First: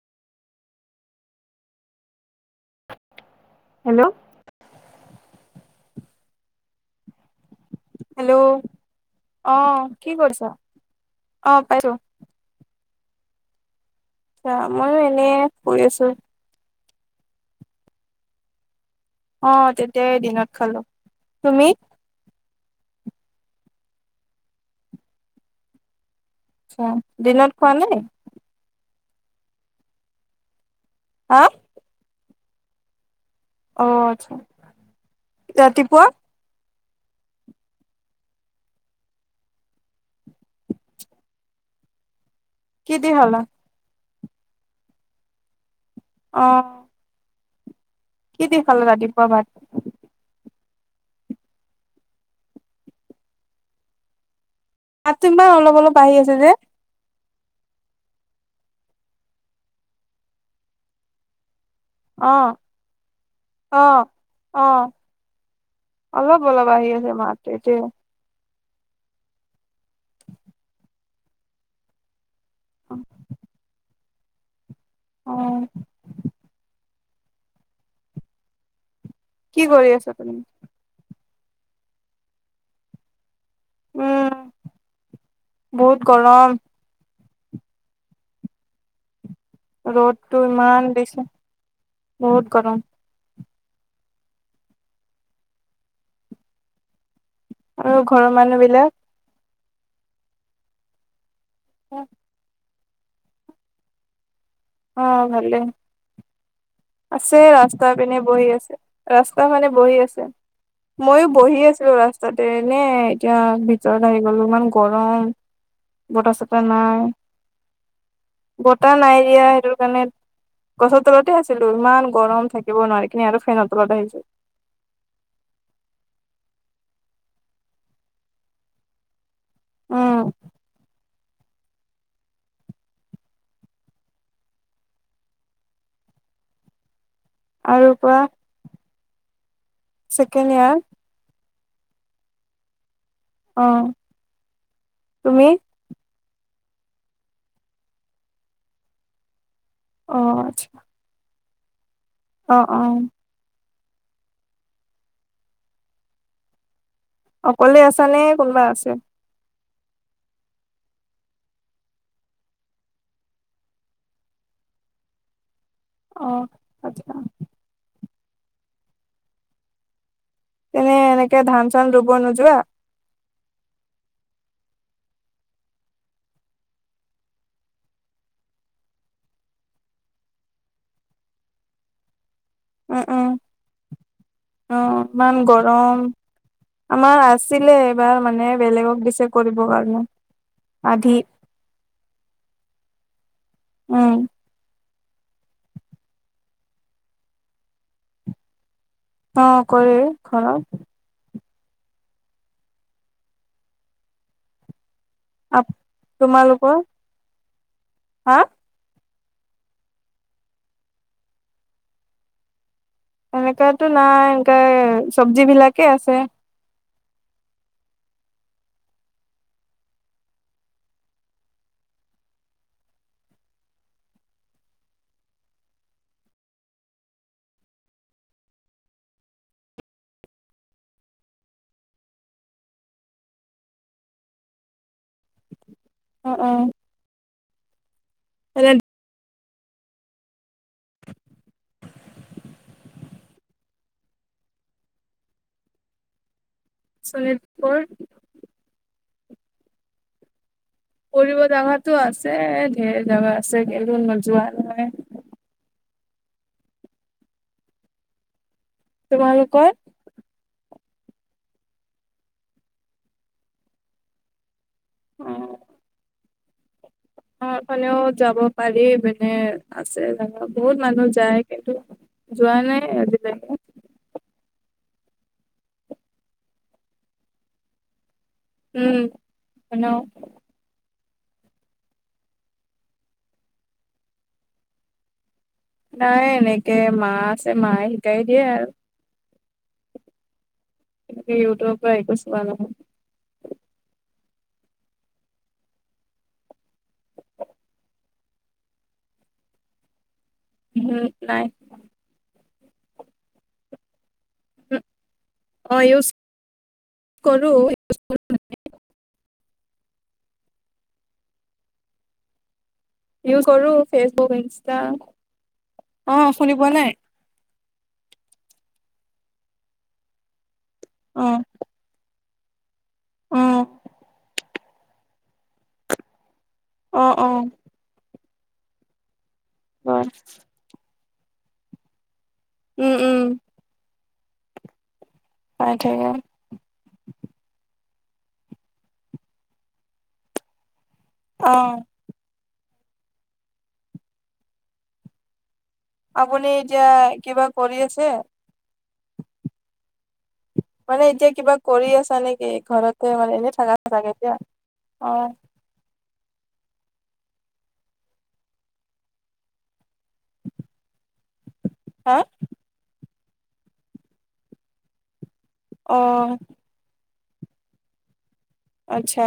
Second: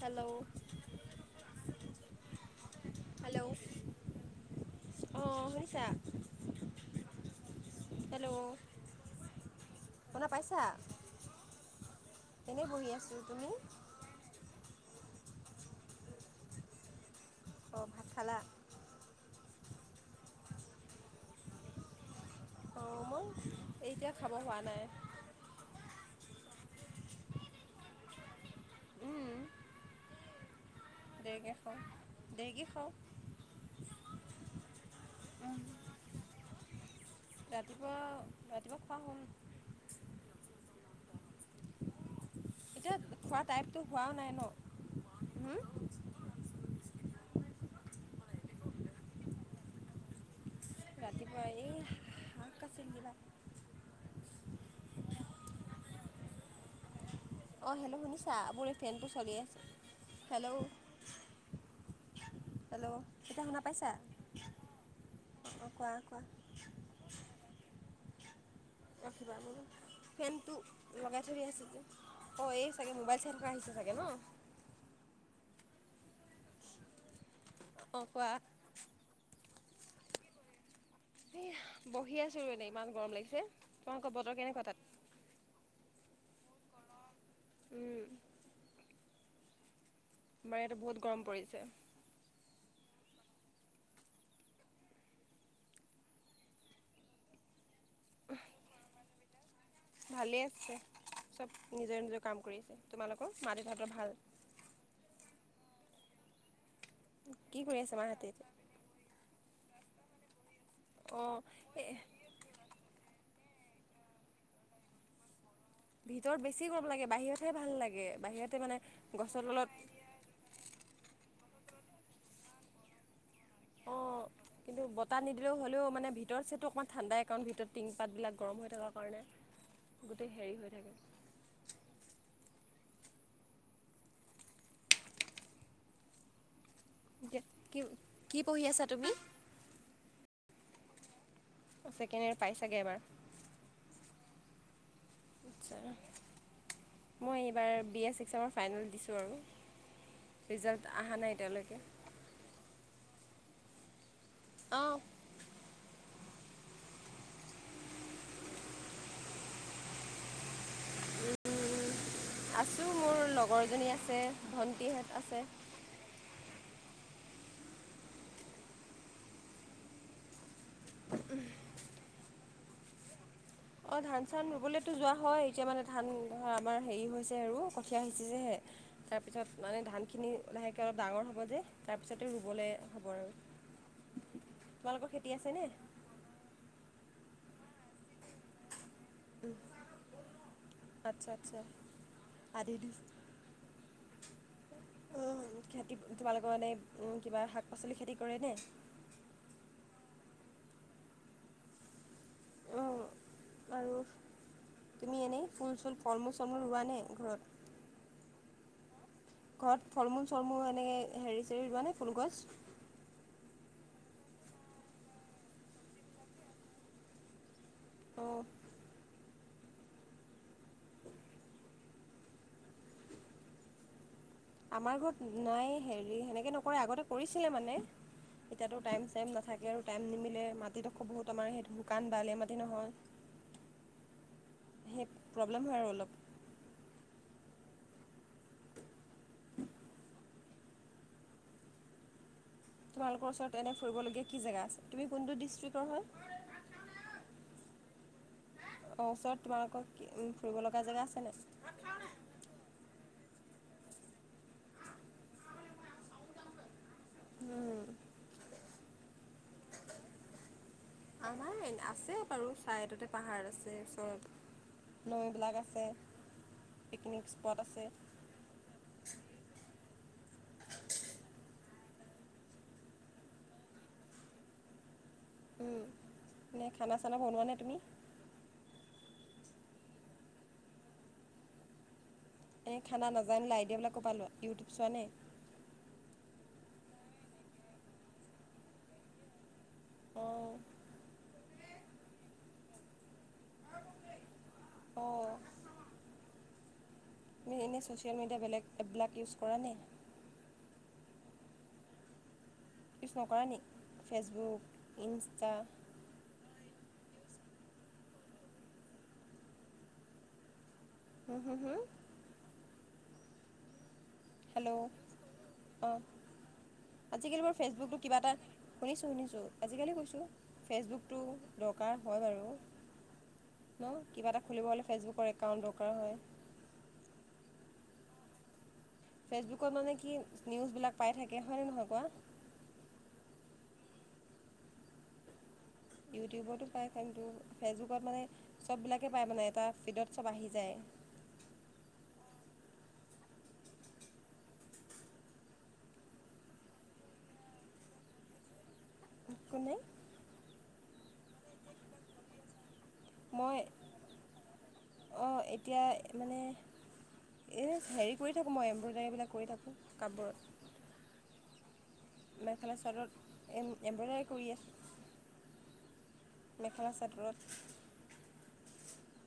Hello hello hello অঁ শুনিছা hello অ কি শুনা কৰিছ পাইছা অ পাইছো এনেই বহি আছোঁ তুমি মই এনে কৰি আছো অ ভাত খালা অ তেতিয়াই দিনত খালো তুমি অঁ মই এতিয়া খাব হোৱা নাই আচ্ছা দিনত খোৱা নাই হা দেকে খা দেকে খাও অ আচ্ছা ৰাতিপুৱা ৰাতিপুৱা ৰাতিপুৱা খোৱা হম কিদি খোৱা খালা? টাইমটো হোৱাও নাই ন? হুম? অহ। [inaudible] কি দি খালে ৰাতিপুৱা ভাত? ৰাতি পুৱাই এই [unintelligible] মাতটো কিবা অলপ অলপ আহি আছে যে। অ, হেল্ল' শুনিছা? মোৰ এই ফেনটো চলি আছে। হেল্লউ শুনা পাইছা অঁ-অঁ-অ অঁ অঁ কোৱা কোৱা অলপ অলপ আহি আছে মাতটো এতিয়া। ৰাখিবা, ফেনটো লগাই থৈ দিয়া আছিল যে। অ, এই চাগে মোবাইল চাই থকা আহিছে চাগে ন? অ। অ কোৱা। কি কৰি আছা তুমি? এ বহি আছো এনেই ইমান গৰম লাগিছে। তোমালোক উম বতৰ কেনেকুৱা তাত? বহুত গৰম। উম। ৰ'দটো ইমান গৰম দিছে, পৰিছে বহুত গৰম। আৰু ঘৰৰ মানুহ বিলাক ভালেই আছে। চব নিজৰ-নিজৰ কাম কৰিছে। তোমালোকৰ মা-দেউতাহঁতৰ ভাল? অ, ভালেই। আছে কি কৰি ৰাস্তা আছে পিনে মাহঁতে বহি এতিয়া আছে। ৰাছ ৰাস্তা মানে বহি আছে। ময়ো অঁ বহি এই আছিলো ৰাস্তাতে এনেই। এতিয়া ভিতৰত আহি গ'লো ইমান গৰম। বতাহ ভিতৰত চতাহ বেছি গৰম নাই লাগে। বাহিৰতহে ভাল লাগে। বাহিৰতে মানে বতাহ নাই গছৰ দিয়া তলত কাৰণে গছৰ তলতে আছিলো। ইমান গৰম থাকিব নোৱাৰি [unintelligible] অ আহিছো কিন্তু বতাহ নিদিলেও হ'লেও মানে ভিতৰ চাইডটো অকমান ঠাণ্ডাই কাৰণ ভিতৰত টিং পাতবিলাক গৰম হৈ থকাৰ কাৰণে উম গোটেই হেৰি হৈ থাকে কি আৰু পৰা কি পঢ়ি আছা তুমি ছেকেণ্ড ইয়াৰ ছেকেণ্ড ইয়াৰ পাইছাগে এবাৰ অ। তুমি চা মই এইবাৰ বি এ চিক্সচমৰ ফাইনেল দিছো আৰু। ৰিজাল্ট আহা নাই এতিয়ালৈ। অ-অ। অ। অকলে আছানে কোনোবা আছে? আছোঁ। মোৰ লগৰজনী আছে, ভণ্টিহঁত আছে। অ, আচ্ছা। তেনে এনেকে ধান-চান ৰুব নোযোৱা? অ ধান-চান ৰুবলেতো যোৱা হয়। এতিয়া মানে ধান ধৰা আমাৰ হেৰি হৈছে আৰু কঠীয়া সিঁচিছে হে। তাৰ পিছত মানে ধান খিনি লাহেকে অলপ ডাঙৰ হ'ব যে। তাৰপিছত উম, উম অ তোমালোকৰ খেতি ইমান আছেনে? গৰম। আমাৰ আ ছিলে এইবাৰ মানে বেলেগক দি চে কৰিব কাৰণে আধিত। আচ্ছা আচ্ছা আধি উম। উ খেতি তোমালোকৰ মানে উ কিবা শাক-পাচলি খেতি কৰে নে? অ, কৰে ঘৰত। অ, আৰু তুমি এনেই আপ ফুল-চুল, ফল-মূল, চল-মূল তোমালোকৰ ৰুৱা নে ঘৰত? হা ঘৰত ফল মূল চল মূল এনেকে হেৰি চেৰি ৰুৱানে ফুলগছ এনেকাতো নাই এনকাই চব্জি বিলাকে আছে অঁ, আমাৰ ঘৰত নাই হেৰি সেনেকে নকৰে আগতে কৰিছিলে মানে এতিয়াতো টাইম চাইম নাথাকে আৰু টাইম নিমিলে মাটিডোখৰ বহুত আমাৰ সেই শুকান বলিয়া মাটি নহয় সেই প্ৰব্লেম হয় আৰু অলপ। অ অ এৰেলদ তোমালোকৰ ওচৰত এনে ফুৰিবলগীয়া কি জেগা আছে তুমি কোনটো ডিষ্ট্ৰিক্টৰ হ'য় শোণিতপুৰ ওচৰত তোমালোকৰ কি উম ফঙৰিব জাগাতো আছে ঢেৰ জাগা আছে কিন্তু নোযোৱা মানে তোমালোকৰ আমাৰ আছে বাৰু চাইডতে পাহাৰ আছে চব নৈবিলাক আছে পিকনিক স্পট আছে। পহাৰফালেও যাব পাৰি মানে আছে বহুত মানুহ যায় কিন্তু যোৱা নাই আজিলৈকে উ নে খানা চানা বনোৱা নে তুমি উম বনাও এনে খানা নাজানিলে আইডিয়াবিলাক কৰ পৰা লোৱা ইউটিউব চোৱা নে নাই এনেকে মা আছে মায়ে শিকাই দিয়ে আৰু অ তেনেকে ইউটিউবৰ পৰা একো ছোৱা নহয় অ তুমি এনেই ছ'চিয়েল মিডিয়া বেলেগ এপবিলাক ইউজ কৰা নে উম নাই ইউজ নকৰা নি ফেচবুক ইনষ্টা। অ ইউজ কৰো ',। উম', - হুম', - হুম',। ইউজ কৰো,। ফেচবুক ইনষ্টা, হেল্ল' অঁ অ', শুনি পোৱা নাই? আজিকালি বাৰু ফেচবুকটো কিবা এটা শুনিছোঁ, শুনিছোঁ, আজিকালি কৈছোঁ ফেচবুকটো অ দৰকাৰ,। হয় বাৰু অ ন, কিবা এটা খুলিব হ'লে ফেচবুকৰ একাউণ্ট দৰকাৰ হয় অহ অ ফেচবুকত মানে হয় কি নিউজ বিলাক পাই থাকে হয় নে নহয় কোৱা, উম উম পাই থাকে ইউটিউবতো পাই, কিন্তু ফেচবুক মানে চব বিলাকে পায় মানে এটা ফিডত চব আহি যায় অহ আপুনি এতিয়া কিবা কৰি আছে? মানে? মানে এতিয়া কিবা কৰি আছা নেকি ঘৰত? ঘৰত এনেই মই থাকা চাগে এতিয়া অ' অঁ এতিয়া মানে এই হেৰি কৰি থাকো মই এমব্ৰইডাৰীবিলাক কৰি থাকো কাপোৰত হা মেখেলা চাদৰত এম এমব্ৰইডাৰী কৰি আছো অ কাপোৰত? আচ্ছা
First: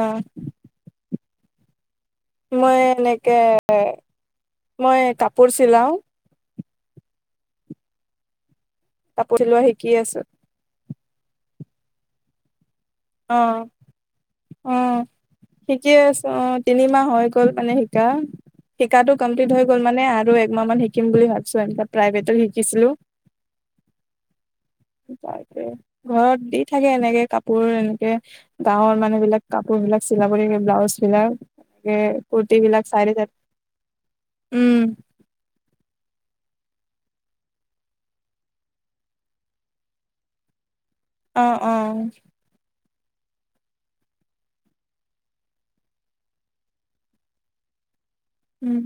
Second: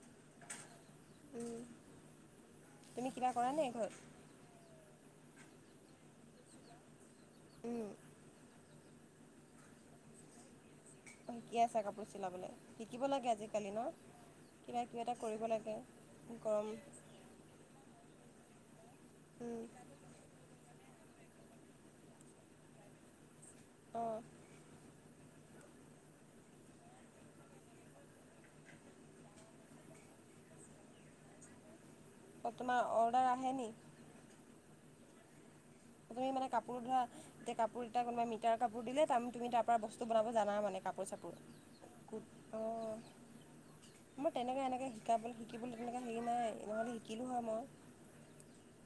উম' মই এনেকে অ মই কাপোৰ চিলাও উম কাপোৰ চিলোৱা শিকি আছো শিকি আছা কাপোৰ চিলাবলৈ? শিকিব লাগে অ আজিকালি ন,। কিবা কিবি অ', এটা কৰিব লাগে শিকি আছোঁ, অ', গৰম তিনিমাহ হৈ গ'ল মানে শিকা,। শিকাটো কমপ্লিট উম, হৈ গ'ল মানে আৰু একমাহ মান শিকিম বুলি ভাবিছোঁ, এনেকুৱা প্ৰাইভেটত শিকিছিলোঁ,। অ', হম', ঘৰত দি থাকে এনেকে কাপোৰ এনে',। তাকে গাঁৱৰ মানে বিলাক কাপোৰ বিলাক চিলাব লাগিব ব্লাউজ বিলাক,। এই কুুৰ্ত তোমাৰ বিলাক চাই অৰ্ডাৰ আহে নি উম',। তুমি মানে কাপোৰ ধৰা গোটে কাপোৰ এটা কোনবা মিটাৰ কাপোৰ দিলে ত তুমি তাৰ পৰা বস্ত বনাব জানা মানে কাপো',। পইচাটো অ অ কু', অ',। মই তেনেকৈ এনেকৈ শিকাবলৈ শিকিবলৈ তেনেকৈ হেৰি নাই নহ'লে শিকিলোঁ হয় মই',। উম',।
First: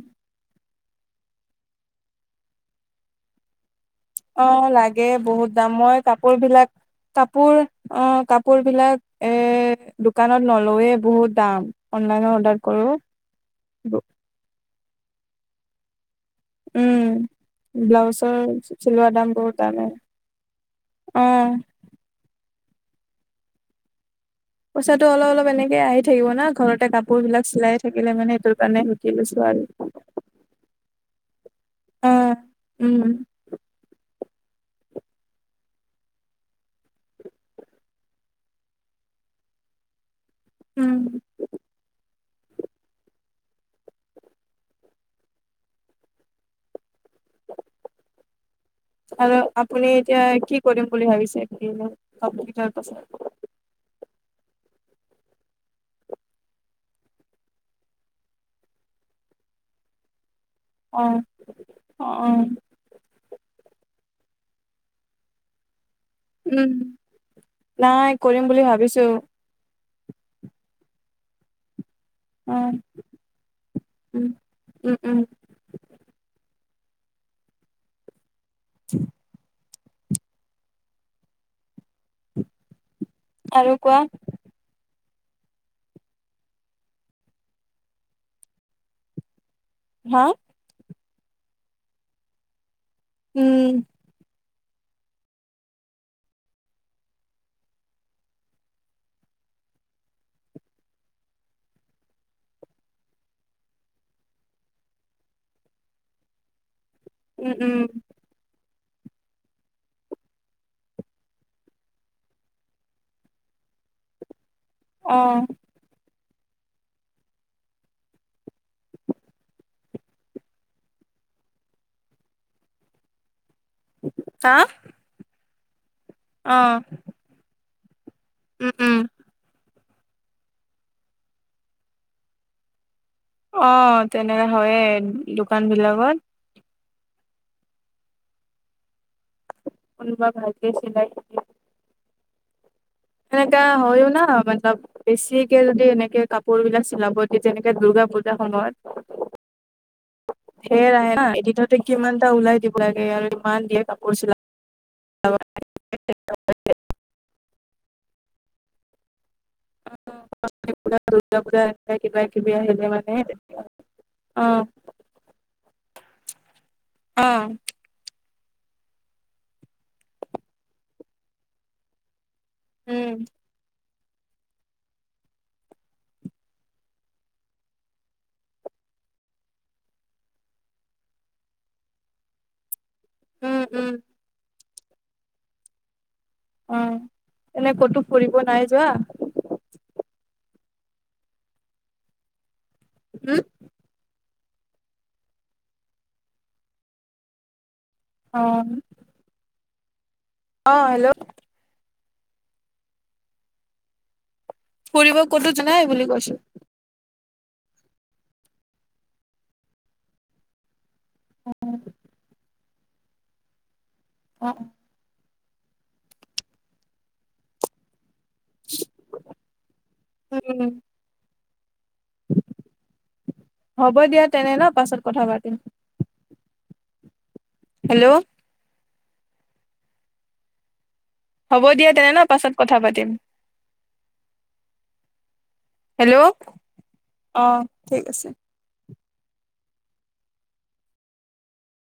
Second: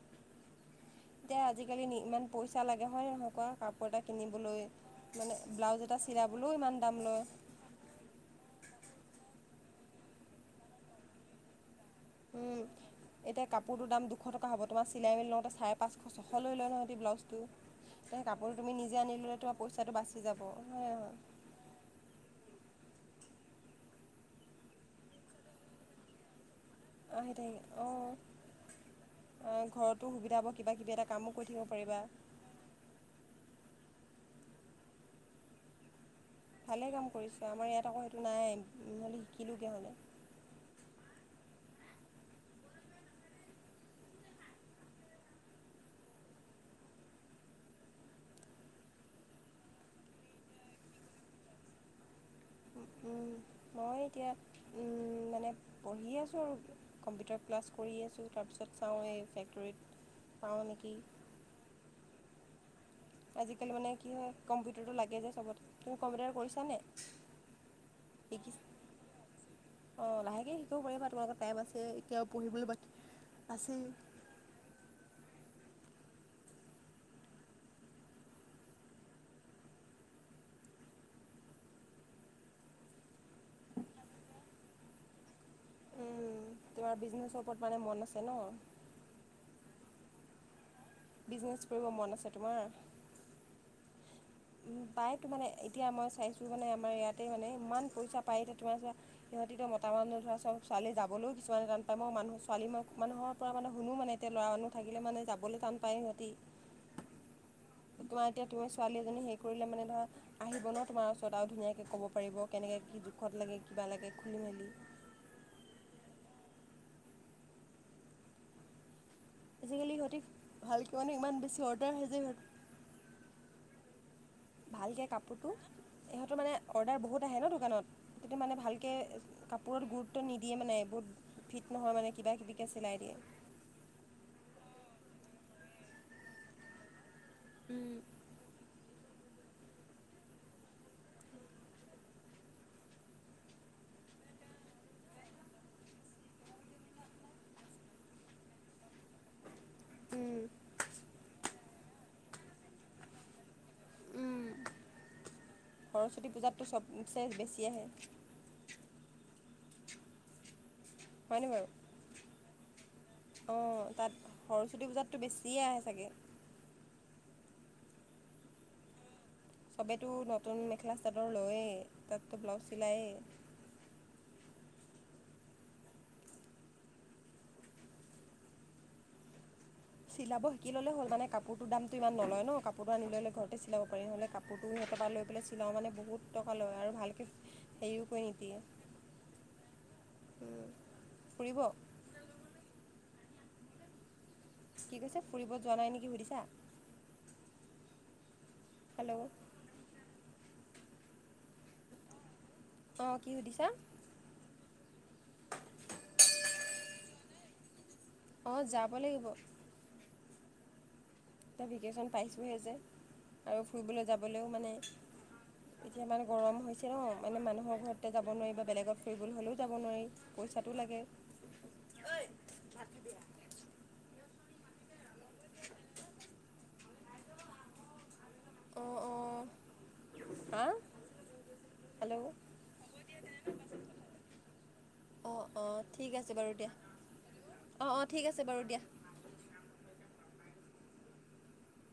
এতিয়া আজিকালি ইমান পইচা লাগে হয় নহয় কও কাপোৰ',। এটা কিনিবলৈ অ', লাগে মানে বহুত দাম, ব্লাউজ এটা মই কাপোৰ চিলাবলৈও বিলাক ইমান দাম লয় কাপোৰ অ কাপোৰ বিলাক',। এ', দোকানত নলয়ে বহুত দাম',। অনলাইনৰ উম, অৰ্ডাৰ কৰোঁ',। এতিয়া কাপোৰটোৰ দাম দুশ টকা হ'ব তোমাৰ চিলাই মেলিই ত চাৰে পাঁচশ ছশ লৈ লয় নহয় সিহঁতে উম, ব্লাউজটো,। ব্লাউজৰ কাপোৰ তুমি নিজে চিলোৱা দাম আনিললে বহুত তোমাৰ দামে পইচাটো বাছি যাব, অ', হয়',। পইচাটো অলপ অলপ এনেকে আহি থাকিব না ঘৰত',। এটা কাপোৰ অঁ বিলাক সেইটোৱে চিলাই থাকিলে মানে অঁ সেইটোৰ কাৰণে শিকি লৈছোঁ আৰু', ্ ঘৰতো সুবিধা হ'ব কিবা', ্ উম', ভালে কাম কৰিছে আমাৰ ইয়াত আকৌ সেইটো নাই, নহ'লে শিকিলোঁগে হ'লে ', ্ উম', আৰু আপুনি এতিয়া, কি কৰিম বুলি ভাবিছে একেই দিন? মই এতিয়া [unintelligible] উম মানে পঢ়িয়ে আছোঁ আৰু কম্পিউটাৰ ক্লাছ কৰি আছোঁ তাৰপিছত চাওঁ এই ফেক্টৰীত পাওঁ নেকি। আহ অ অ আজিকালি মানে কি হয় কম্পিউটাৰটো লাগে যে চবত উম নাই শিকি কৰিম বুলি ভাবিছো অ লাহেকে শিকিব পাৰা তোমালোকৰ টাইম আছে। এতিয়াও উ পঢ়িবলৈ বাকী আছেই। উম উম উম। [unintelligible] আৰু কোৱা। তোমাৰ বিজনেছৰ ওপৰত মানে মন আছে ন। হা। বিজনেচ কৰিব মন আছে তোমাৰ। উম। বায়ক মানে এতিয়া মই চাইছোঁ মানে আমাৰ ইয়াতে মানে ইমান পইচা পায় এতিয়া তোমাৰ। মতামান ধৰা চব ছালী যাবলৈও কিছুমান পাই মানুহ ছোৱালী মানুহৰ পৰা মানে শুনো মানে এতিয়া। মানুহ থাকিলে মানে যাবলৈ টান পায় সিহঁতি। উম, উম, তোমাৰ এতিয়া টো আছ। ছোৱালী এজনী হেৰি কৰিলে মানে ধৰা আহিব ন তোমাৰ ওচৰত আৰু ধুনীয়াকৈ ক'ব পাৰিব কেনেকৈ কি দুখত লাগে কি। লকে খুলি মেলি। আহ আজিকালি সিহঁতি ভালকে মানে ইমান বেছি অৰ্দাৰ আহি যে সিহঁতক হা ভালকে কাপোৰ ইহঁতৰ মানে অ', অৰ্ডাৰ বহুত আহে ন দোকানত মানে উম, ভালকে। উম, বহুত গুৰুত্ব নিদিয়ে মানে বহুত ফিট নহয় মানে কিব কিবিকে চিলাই দিয়ে্ অ তেনেকে হয়ে দোকান বিলাকত। উম উলব ভাগ্য চিলাই এনেকা হয়ও না মাতলব বেছিকে যদি এনেকে কাপোৰ বিলাক চিলাব দি তেনেকে দূৰ্গা পূজা সময়ত [inaudible] সেৰাে ন এদিনতে কিমানটা উওলাই দিব লাগে আৰু ইমান দিয়ে কাপোৰ চিলা অব সৰস্বতী পূজাতটো চবচে বেছি আহে দুৰ্গা হয়নে পূজা বাৰু এনে কিবা কিবি আহিলে মানে অঁ তাত অ সৰস্বতী পূজাততো বেছিয়ে আহে চাগে অ চবেতো নতুন মেখেলা চাদৰ লয়ে তাততো ব্লাউজ চিলায়েই উম চিলাব শিকি ললে হ'ল মানে কাপোৰ তৰ দামটো ইমান নলয় ন কাপোৰটো আনি ললে উম ঘৰতে চিলাব উম পাৰি হলে কাপোৰ লোকৰ পৰা লৈকিনে চিলাও মানে বহুত টকা লয় আৰু উম ভালকৈ এনে ক'তো হেৰিও কৰি ফুৰিব নিদিয়ে নাই যোৱা। ফুৰিব উম কি কৈছে ফুৰিব যোৱা নাই নেকি সুধিছা অ হেল্ল' অ হেল্ল' আহ কি সুধিছা ফুৰিব ক'তো যোৱা নাই বুলি কৈছো। অ যাব লাগিব। এতিয়া ভেকেশ্যন পাইছোঁহে যে আৰু ফুৰিবলৈ অ যাবলৈও মানে এতিয়া মানে গৰম হৈছে ন মানে মানুহৰ ঘৰত তে যাব নোৱাৰি বা বেলেগত ফৰিবলে হ'লেও যাব নোৱাৰি উম পইচাটো লাগে হ'ব দিয়া তেনে ন পাছত কথা পাতিম হেল্ল' অ অ হা হ'ব দিয়া তেনে ন হেল্ল' পাছত কথা পাতিম অ অ ঠিক হেল্ল' আছে বাৰু দিয়া অ অ ঠিক আছে বাৰু দিয়া